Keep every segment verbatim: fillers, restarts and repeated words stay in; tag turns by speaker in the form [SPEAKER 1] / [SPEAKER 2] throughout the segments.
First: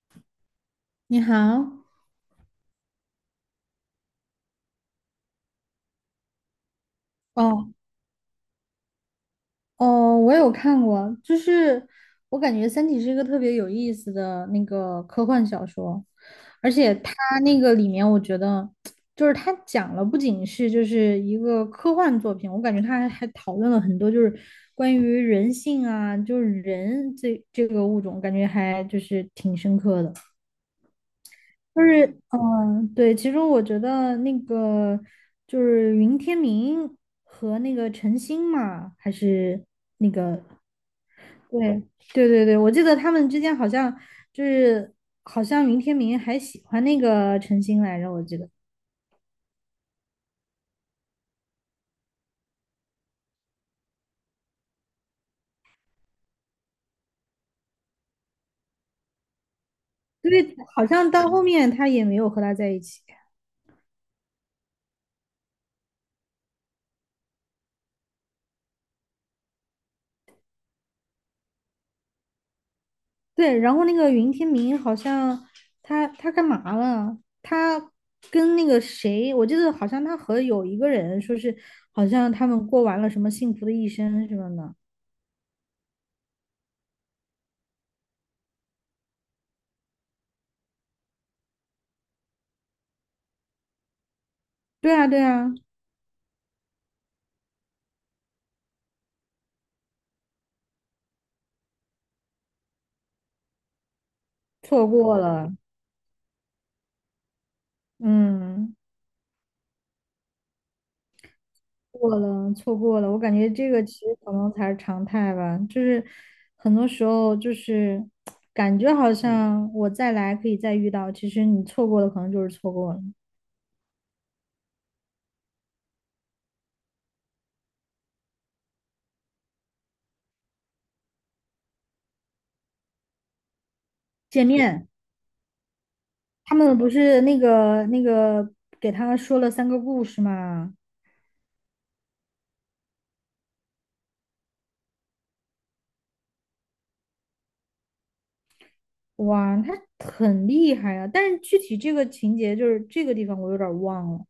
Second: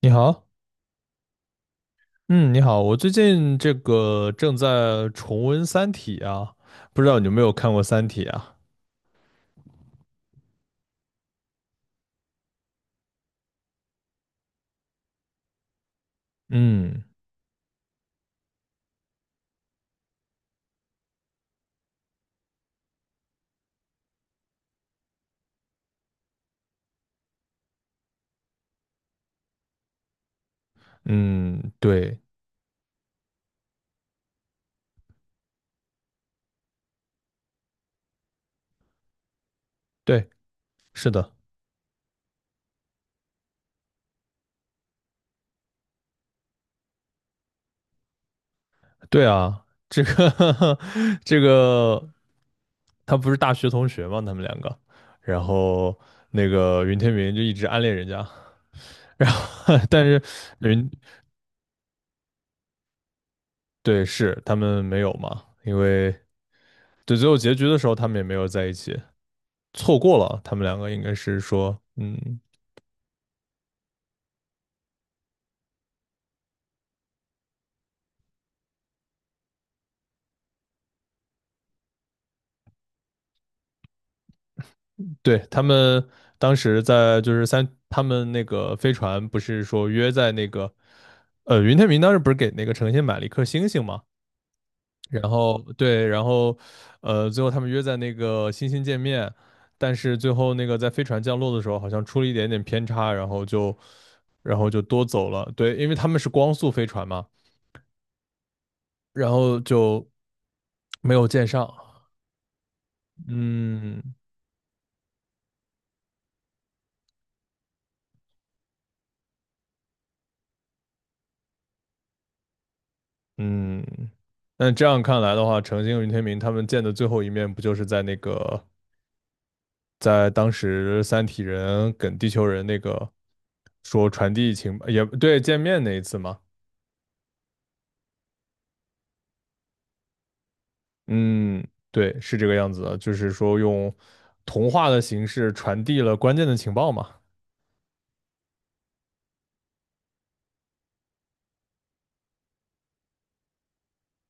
[SPEAKER 1] 你好，
[SPEAKER 2] 你好。
[SPEAKER 1] 嗯，你好，我最近这个正在重温《三体》啊，不知道你有没有看
[SPEAKER 2] 哦
[SPEAKER 1] 过《三体》啊？
[SPEAKER 2] 哦，我有看过。就是我感觉《三体》是一个特别有意思的那个科幻小说，而且
[SPEAKER 1] 嗯
[SPEAKER 2] 它那个里面，我觉得就是它讲了不仅是就是一个科幻作品，我感觉它还还讨论了很多就是关于人性啊，就是人这这个物种，感觉还就是挺深刻的。
[SPEAKER 1] 嗯，
[SPEAKER 2] 就是，
[SPEAKER 1] 对
[SPEAKER 2] 嗯，对，其实我觉得那个就是云天明和那个陈星嘛，还是那
[SPEAKER 1] 对，
[SPEAKER 2] 个，
[SPEAKER 1] 是的，
[SPEAKER 2] 对，对对对，我记得他们之间好像就是好像云天明还喜欢那个陈星来着，我记得，
[SPEAKER 1] 对啊，这个 这个，他不是大学同学吗？他们两个，然后那个云天明就一直暗恋人家，然后 但是
[SPEAKER 2] 因为好
[SPEAKER 1] 云，
[SPEAKER 2] 像到后面他也没有和他在一起。
[SPEAKER 1] 对，是他们没有嘛，因为对最后结局的时候他们也没有在一起，错过了，他们两个应该是说，嗯。
[SPEAKER 2] 对，然后那个云天明好像他他干嘛了？他跟那个谁，我记得好像他和有一个人说是，好像他们过完了什么幸福的一生什么的。
[SPEAKER 1] 对，他们当时在就是三，他们那个飞船不是说约在那个，呃，云天明当时不是给那个程心买了一颗星星嘛，
[SPEAKER 2] 对啊，对
[SPEAKER 1] 然
[SPEAKER 2] 啊，
[SPEAKER 1] 后对，然后呃，最后他们约在那个星星见面，但是最后那个在飞船降落的时候好像出了一点点偏差，然后就然后就
[SPEAKER 2] 错
[SPEAKER 1] 多
[SPEAKER 2] 过
[SPEAKER 1] 走了，
[SPEAKER 2] 了。
[SPEAKER 1] 对，因为他们是光速飞船嘛，
[SPEAKER 2] 嗯，
[SPEAKER 1] 然后就没有见上，
[SPEAKER 2] 过了，错过了。我感觉这个其
[SPEAKER 1] 嗯
[SPEAKER 2] 实可能才是常态吧，就是很多时候就是感觉好像我再来可以再遇到，其实你错过的可能就是错过了。
[SPEAKER 1] 嗯。那这样看来的话，程心和云天明他们见的最后一面，不就是在那个在当时三体人跟地球人那个说传
[SPEAKER 2] 见
[SPEAKER 1] 递情
[SPEAKER 2] 面
[SPEAKER 1] 也对见面那一次吗？
[SPEAKER 2] 他们不是那个那个给他说了三个故事嘛？
[SPEAKER 1] 嗯，对，是这个样子的，就是说用童话的形式传递了关键的情报嘛。
[SPEAKER 2] 哇，他很厉害啊！但是具体这个情节就是这个地方我有点儿忘了，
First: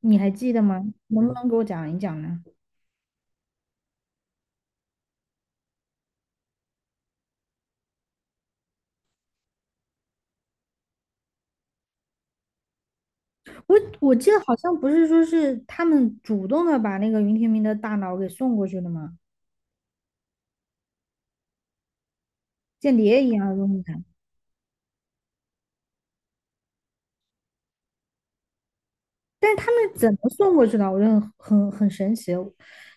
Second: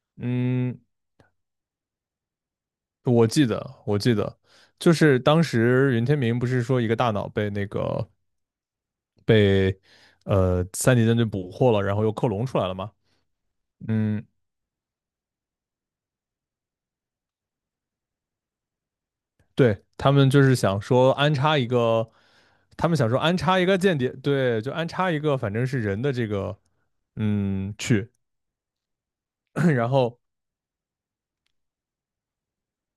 [SPEAKER 2] 你还记得
[SPEAKER 1] 嗯，
[SPEAKER 2] 吗？能不能给我讲一讲呢？
[SPEAKER 1] 我记得，我记得，就是当时云天明不是说一个大脑被那个被呃三级舰队捕获了，然后又克隆出来了吗？
[SPEAKER 2] 我我
[SPEAKER 1] 嗯，
[SPEAKER 2] 记得好像不是说是他们主动的把那个云天明的大脑给送过去的吗？
[SPEAKER 1] 对，他们就是想说安插一个，他们
[SPEAKER 2] 间
[SPEAKER 1] 想说
[SPEAKER 2] 谍一
[SPEAKER 1] 安
[SPEAKER 2] 样的
[SPEAKER 1] 插一
[SPEAKER 2] 东
[SPEAKER 1] 个间
[SPEAKER 2] 西。
[SPEAKER 1] 谍，对，就安插一个反正是人的这个，嗯，去，
[SPEAKER 2] 但是他 们
[SPEAKER 1] 然
[SPEAKER 2] 怎
[SPEAKER 1] 后
[SPEAKER 2] 么送过去的？我觉得很很很神奇，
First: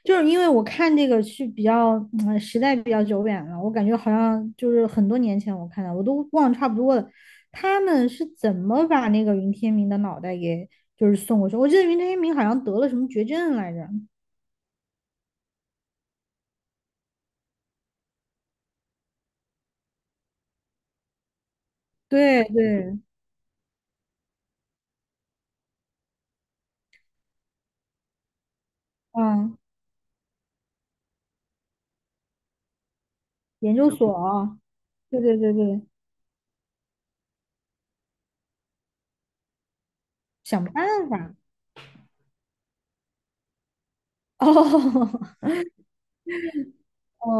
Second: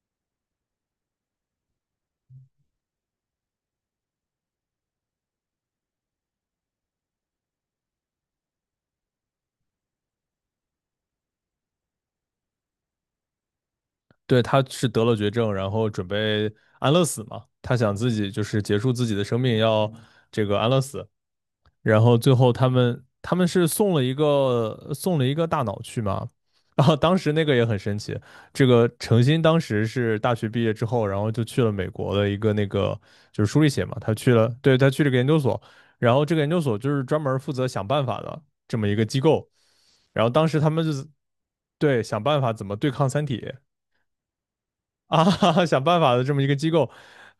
[SPEAKER 2] 就是因为我看这个是比较，嗯，时代比较久远了，我感觉好像就是很多年前我看的，我都忘差不多了。他们是怎么把那个云天明的脑袋给就是送过去？我记得云天明好像得了什么绝症来着。
[SPEAKER 1] 对他是得了绝症，然后准备安乐死嘛，他想自己就是结束自己的生命，要这个安乐死，然后最
[SPEAKER 2] 对
[SPEAKER 1] 后他
[SPEAKER 2] 对，
[SPEAKER 1] 们他们是送了一个送了一个大脑去嘛，然后当时那个也很神奇，这个程鑫
[SPEAKER 2] 嗯，
[SPEAKER 1] 当时是大学毕业之后，然后就去了美国的一个那个就是书里
[SPEAKER 2] 研
[SPEAKER 1] 写
[SPEAKER 2] 究
[SPEAKER 1] 嘛，他去了，
[SPEAKER 2] 所，
[SPEAKER 1] 对，他去了个
[SPEAKER 2] 对
[SPEAKER 1] 研
[SPEAKER 2] 对
[SPEAKER 1] 究
[SPEAKER 2] 对
[SPEAKER 1] 所，
[SPEAKER 2] 对，
[SPEAKER 1] 然后这个研究所就是专门负责想办法的这么一个机构，然后当时
[SPEAKER 2] 想
[SPEAKER 1] 他们就是
[SPEAKER 2] 办法。
[SPEAKER 1] 对想办法怎么对抗三体，
[SPEAKER 2] 哦
[SPEAKER 1] 啊，想办法的这么一个机构，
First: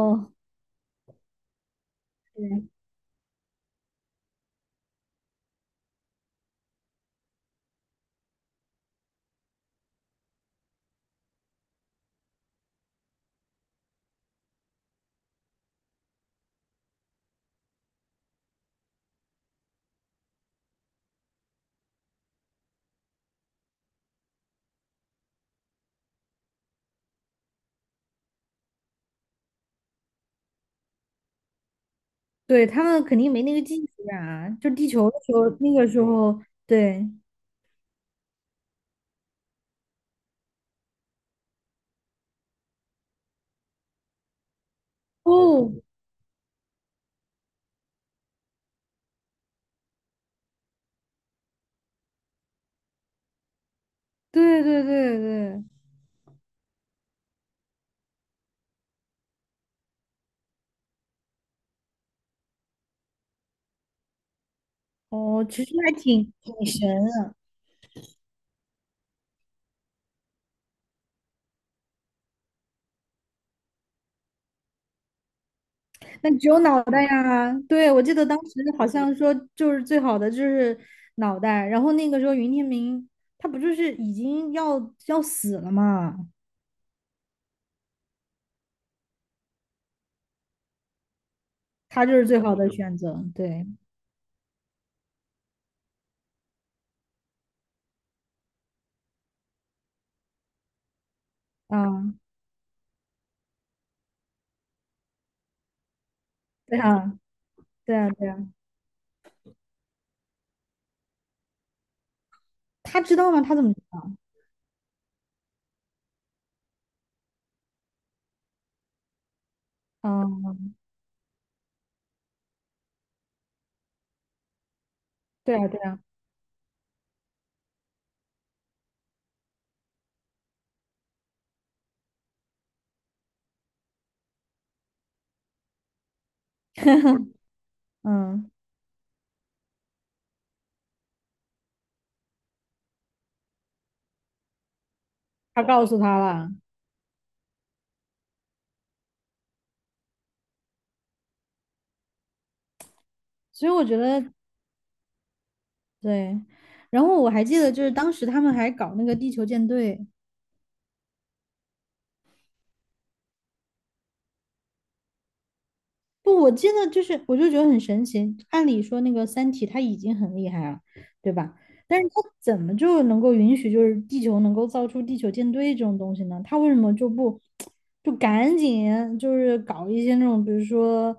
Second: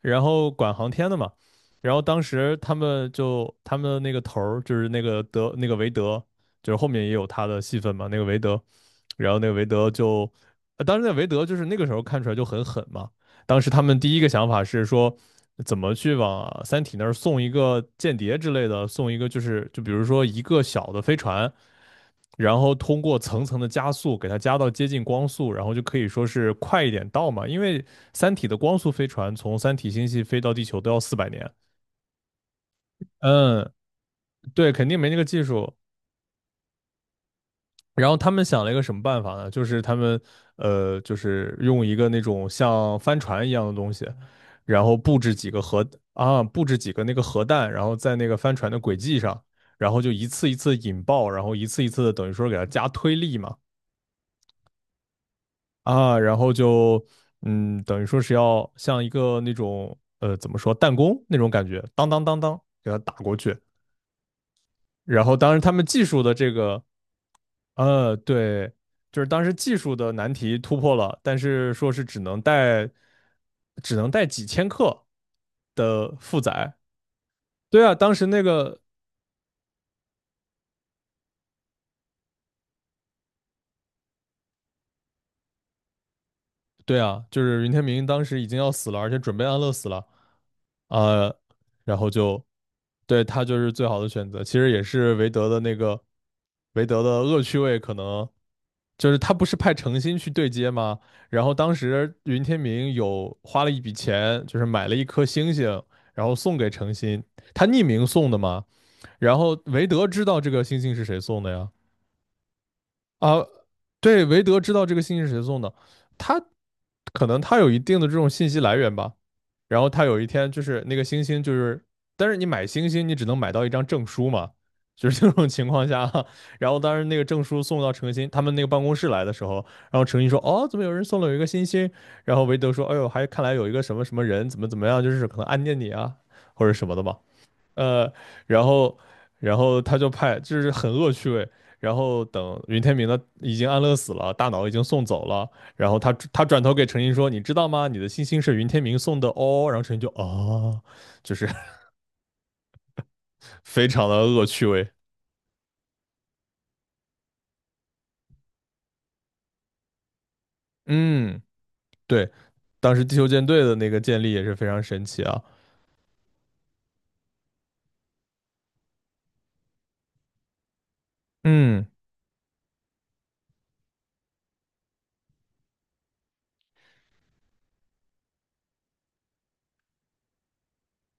[SPEAKER 1] 然后管航天的嘛。然后当时
[SPEAKER 2] 对，
[SPEAKER 1] 他们就他们的那个头儿就是那个德那个韦德，就是后面也有他的戏份嘛，那个韦德。然后那个韦德就，呃当时那个韦德就是那个时候看出来就很狠嘛。当时他们第一个想法是说，怎么去往《三体》那儿送一个间谍之类的，送一个就是就比如说一个小的飞船，然后通过层层的加速给它加到接近光速，然后就可以说是快一点到嘛。因为《三体》的光速飞船从三体星系飞到地球都要四百年，
[SPEAKER 2] 对他们肯定没那个
[SPEAKER 1] 嗯，
[SPEAKER 2] 技术啊，就
[SPEAKER 1] 对，肯
[SPEAKER 2] 地
[SPEAKER 1] 定
[SPEAKER 2] 球
[SPEAKER 1] 没那
[SPEAKER 2] 的
[SPEAKER 1] 个
[SPEAKER 2] 时
[SPEAKER 1] 技
[SPEAKER 2] 候，那
[SPEAKER 1] 术。
[SPEAKER 2] 个时候，对。
[SPEAKER 1] 然后他们想了一个什么办法呢？就是他们呃，就是用一个那种像帆船一样的东西，然后布置几个
[SPEAKER 2] 哦，
[SPEAKER 1] 核啊，布置几个那个核弹，然后在那个帆船的轨迹上，然后就一次一次引爆，然后一次一次的等于说给它加推力嘛
[SPEAKER 2] 对对对对，
[SPEAKER 1] 啊，然后就嗯，等于说是要像一个那种呃怎么说弹弓那种感觉，当当当当给它打过去。然后
[SPEAKER 2] 哦，
[SPEAKER 1] 当然
[SPEAKER 2] 其
[SPEAKER 1] 他
[SPEAKER 2] 实
[SPEAKER 1] 们
[SPEAKER 2] 还
[SPEAKER 1] 技术
[SPEAKER 2] 挺
[SPEAKER 1] 的这
[SPEAKER 2] 挺
[SPEAKER 1] 个
[SPEAKER 2] 神的。
[SPEAKER 1] 呃，对，就是当时技术的难题突破了，但是说是只能带，只能带几千克的
[SPEAKER 2] 那
[SPEAKER 1] 负
[SPEAKER 2] 只有
[SPEAKER 1] 载。
[SPEAKER 2] 脑袋呀，
[SPEAKER 1] 对
[SPEAKER 2] 对，
[SPEAKER 1] 啊，
[SPEAKER 2] 我记
[SPEAKER 1] 当
[SPEAKER 2] 得
[SPEAKER 1] 时
[SPEAKER 2] 当
[SPEAKER 1] 那
[SPEAKER 2] 时
[SPEAKER 1] 个，
[SPEAKER 2] 好像说就是最好的就是脑袋，然后那个时候云天明他不就是已经要要死了嘛，
[SPEAKER 1] 对啊，就是云天明当时已经要死了，而且准备安乐死了，呃，然
[SPEAKER 2] 他
[SPEAKER 1] 后
[SPEAKER 2] 就是最
[SPEAKER 1] 就
[SPEAKER 2] 好的选
[SPEAKER 1] 对
[SPEAKER 2] 择。
[SPEAKER 1] 他就
[SPEAKER 2] 对，
[SPEAKER 1] 是最好的选择。其实也是韦德的那个韦德的恶趣味，可能就是他不是派程心去对接吗？然后当
[SPEAKER 2] 啊，
[SPEAKER 1] 时云天明有花了一笔钱，就是买了一颗星星，然后送给
[SPEAKER 2] 对
[SPEAKER 1] 程
[SPEAKER 2] 啊，
[SPEAKER 1] 心，他匿
[SPEAKER 2] 对
[SPEAKER 1] 名
[SPEAKER 2] 啊，对
[SPEAKER 1] 送的
[SPEAKER 2] 啊，
[SPEAKER 1] 嘛。然后韦德知道这个星星是谁送的呀？
[SPEAKER 2] 他知道吗？
[SPEAKER 1] 啊，
[SPEAKER 2] 他怎么知道？
[SPEAKER 1] 对，韦德知道这个星星是谁送的，他可能他有一定的这种信息来源吧。然后他有一
[SPEAKER 2] 啊，
[SPEAKER 1] 天就是那个星星，就是但是你买星星，你只能买到一张证书嘛，就是这种
[SPEAKER 2] 对
[SPEAKER 1] 情
[SPEAKER 2] 啊，对
[SPEAKER 1] 况
[SPEAKER 2] 啊，
[SPEAKER 1] 下啊然后当时那个证书送到程鑫他们那个办公室来的时候，然后程鑫说：“哦，怎么有人送了有一个星星？”然后韦德说：“哎呦，还看来有一个什么什么人怎么怎么样，就是可能暗恋你啊，或者什么的吧。” 呃，
[SPEAKER 2] 嗯，
[SPEAKER 1] 然后然后他就派，就是很恶趣味。然后等云天明的已经安乐死了，大脑已经送走了。
[SPEAKER 2] 他告
[SPEAKER 1] 然后
[SPEAKER 2] 诉
[SPEAKER 1] 他
[SPEAKER 2] 他
[SPEAKER 1] 他
[SPEAKER 2] 了，
[SPEAKER 1] 转头给陈琳说：“你知道吗？你的星星是云天明送的哦。”然后陈琳就啊，就是
[SPEAKER 2] 所以我
[SPEAKER 1] 非
[SPEAKER 2] 觉
[SPEAKER 1] 常的
[SPEAKER 2] 得
[SPEAKER 1] 恶趣味。
[SPEAKER 2] 对。然后我还记得就是当时他们还搞那个地球舰队。
[SPEAKER 1] 嗯，对，当时地球舰队的那个建立也是非常神奇啊。
[SPEAKER 2] 不，我记得就是，我就觉得很神奇。按理说，那个《三体》它已经很厉害了，对吧？
[SPEAKER 1] 嗯
[SPEAKER 2] 但是它怎么就能够允许，就是地球能够造出地球舰队这种东西呢？它为什么就不就赶紧就是搞一些那种，比如说，嗯、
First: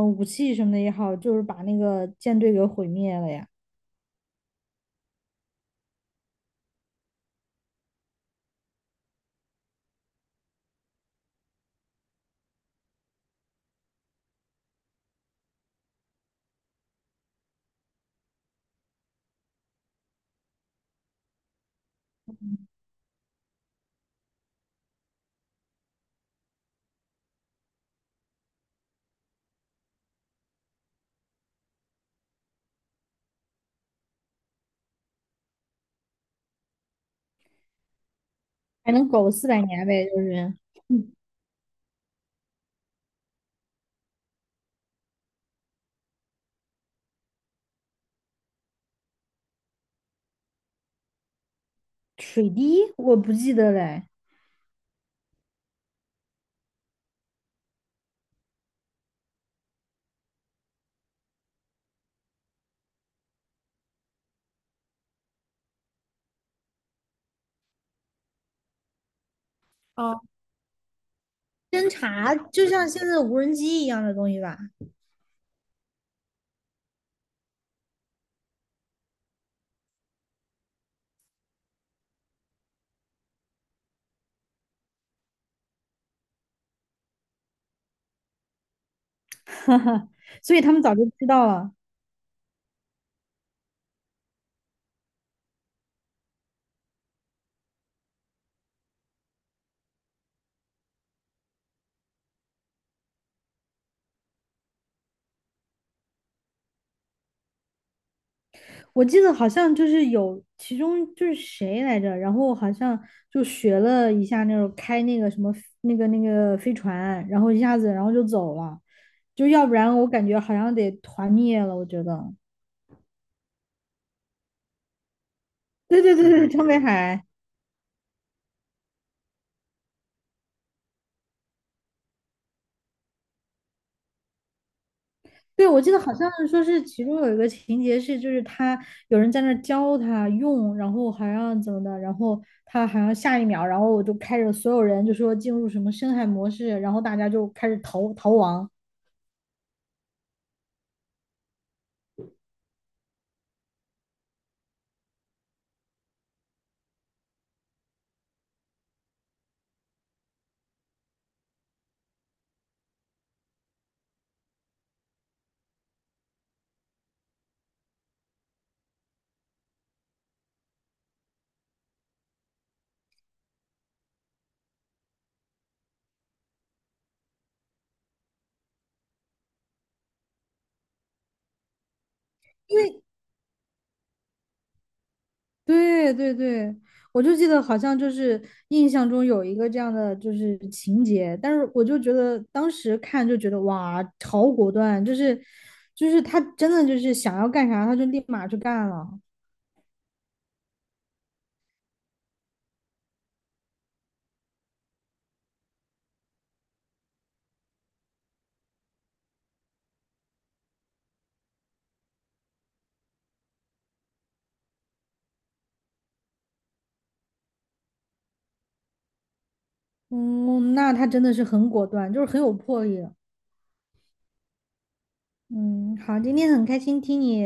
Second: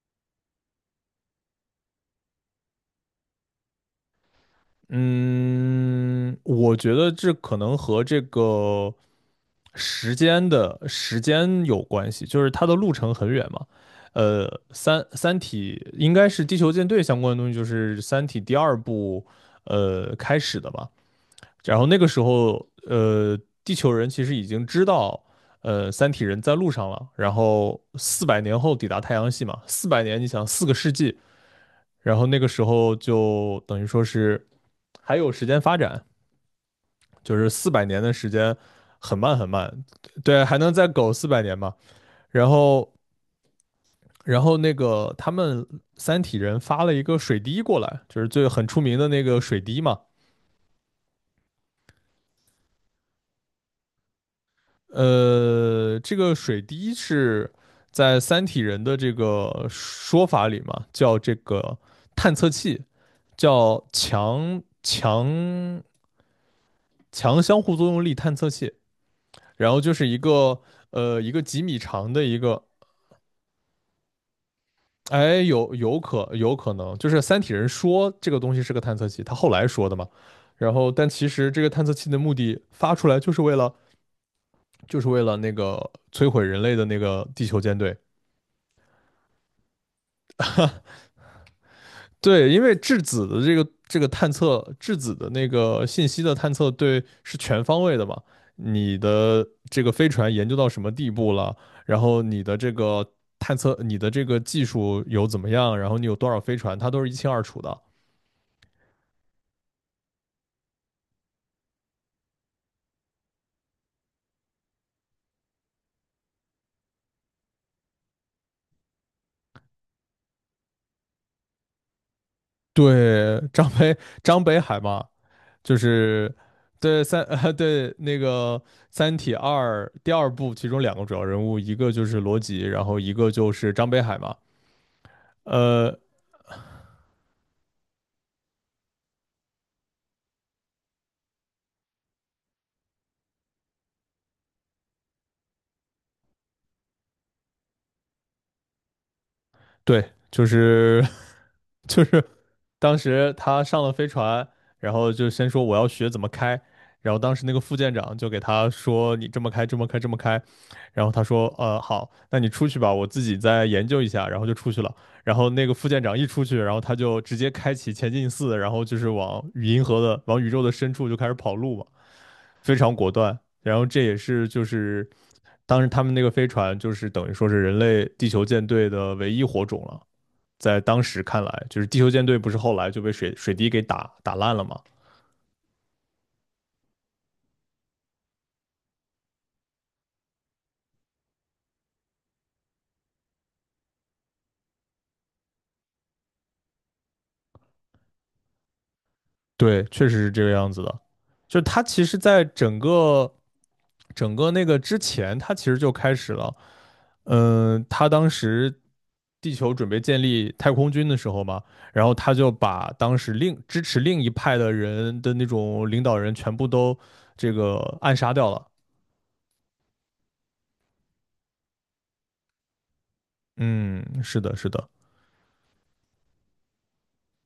[SPEAKER 2] 呃武器什么的也好，就是把那个舰队给毁灭了呀？
[SPEAKER 1] 嗯，我觉得这可能和这个。时间的时间有关系，就是它的路程很远嘛。呃，三三体应该是地球舰队相关的东西，就是三体第二部呃开始的吧。然后那个时候，呃，地球人其实已经知道，呃，三体人在路上了。然后四百年后抵达太阳系嘛，四百年，你想四个世纪。然后那个时候就等于说是还有时间发展，就是四百年的时间
[SPEAKER 2] 还能
[SPEAKER 1] 很
[SPEAKER 2] 苟
[SPEAKER 1] 慢
[SPEAKER 2] 四
[SPEAKER 1] 很
[SPEAKER 2] 百
[SPEAKER 1] 慢，
[SPEAKER 2] 年呗？就
[SPEAKER 1] 对，
[SPEAKER 2] 是，
[SPEAKER 1] 还能再苟
[SPEAKER 2] 嗯，
[SPEAKER 1] 四百年嘛。然后，然后那个他们三体人发了一个水滴过来，就是最很出名的那个水滴嘛。
[SPEAKER 2] 水滴我不记得嘞。
[SPEAKER 1] 呃，这个水滴是在三体人的这个说法里嘛，叫这个探测器，叫强强强相互作用力探测器。然后就是一
[SPEAKER 2] 哦，
[SPEAKER 1] 个呃一个几米
[SPEAKER 2] 侦
[SPEAKER 1] 长的
[SPEAKER 2] 察
[SPEAKER 1] 一个
[SPEAKER 2] 就像现在的无人机一样的东西吧？
[SPEAKER 1] 哎，有有可有可能，就是三体人说这个东西是个探测器，他后来说的嘛。然后，但其实这个探测器的目的发出来就是为了，就是为了那个摧毁人类的那个地球舰队。
[SPEAKER 2] 所以他们早就知道了。
[SPEAKER 1] 对，因为质子的这个这个探测，质子的那个信息的探测，对，是全方位的嘛。你的这个飞船研究到什么地步了？然后你的这个探测，你的这个技术有怎么样？然后你有多少飞船，它都是一清二楚的。
[SPEAKER 2] 我记得好像就是有其中就是谁来着，然后好像就学了一下那种开那个什么那个那个飞船，然后一下子然后就走了，就要不然我感觉好像得团灭了，我觉得。
[SPEAKER 1] 对，张北张北海嘛，就
[SPEAKER 2] 对对对
[SPEAKER 1] 是
[SPEAKER 2] 对，张北
[SPEAKER 1] 对三
[SPEAKER 2] 海。
[SPEAKER 1] 对那个《三体二》第二部，其中两个主要人物，一个就是罗辑，然后一个就是张北海嘛。
[SPEAKER 2] 对，我记
[SPEAKER 1] 呃，
[SPEAKER 2] 得好像是说是其中有一个情节是，就是他有人在那儿教他用，然后好像怎么的，然后他好像下一秒，然后我就开着所有人就说进入什么深海模式，然后大家就开始逃逃亡。
[SPEAKER 1] 对，就是 就是当时他上了飞船，然后就先说我要学怎么开，然后当时那个副舰长就给他说你这么开，这么开，这么开，然后他说呃好，那你出去吧，我自己再研究一下，然后就出去了。然后那个副舰长一出去，然后他就直接开启前进四，然后就是往与银河的往宇宙的深处就开始跑路嘛，非常果断。然后这也是就是当时他们那个飞船就是等于说是人类地球舰队的唯一火种了。在当时看来，就是地球舰队不是后来就被水水滴给打打烂了吗？
[SPEAKER 2] 对对对，我就记得好像就是印象中有一个这样的就是情节，但是我就觉得当时看就觉得哇，好果断，就是就是他真的就是想要干啥他就立马去干了。
[SPEAKER 1] 对，确实是这个样子的。就是它其实，在整个整个那个之前，他其实就开始了。嗯、呃他当时地球准备建立太空军的时候嘛，然后他就把当时另支持另一派的人的那种领导人全部都这个暗杀掉了。
[SPEAKER 2] 嗯，那他真的是很果断，就是很有魄力。
[SPEAKER 1] 嗯，是的，是的。
[SPEAKER 2] 嗯，好，今天很开心听你，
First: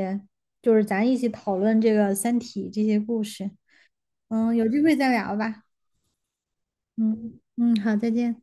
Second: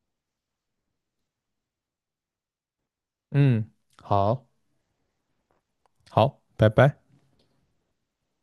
[SPEAKER 2] 就是咱一起讨论这个《三体》这些故事。
[SPEAKER 1] 嗯，好，
[SPEAKER 2] 嗯，有机会再聊吧。
[SPEAKER 1] 好，拜拜。
[SPEAKER 2] 嗯嗯，好，再见。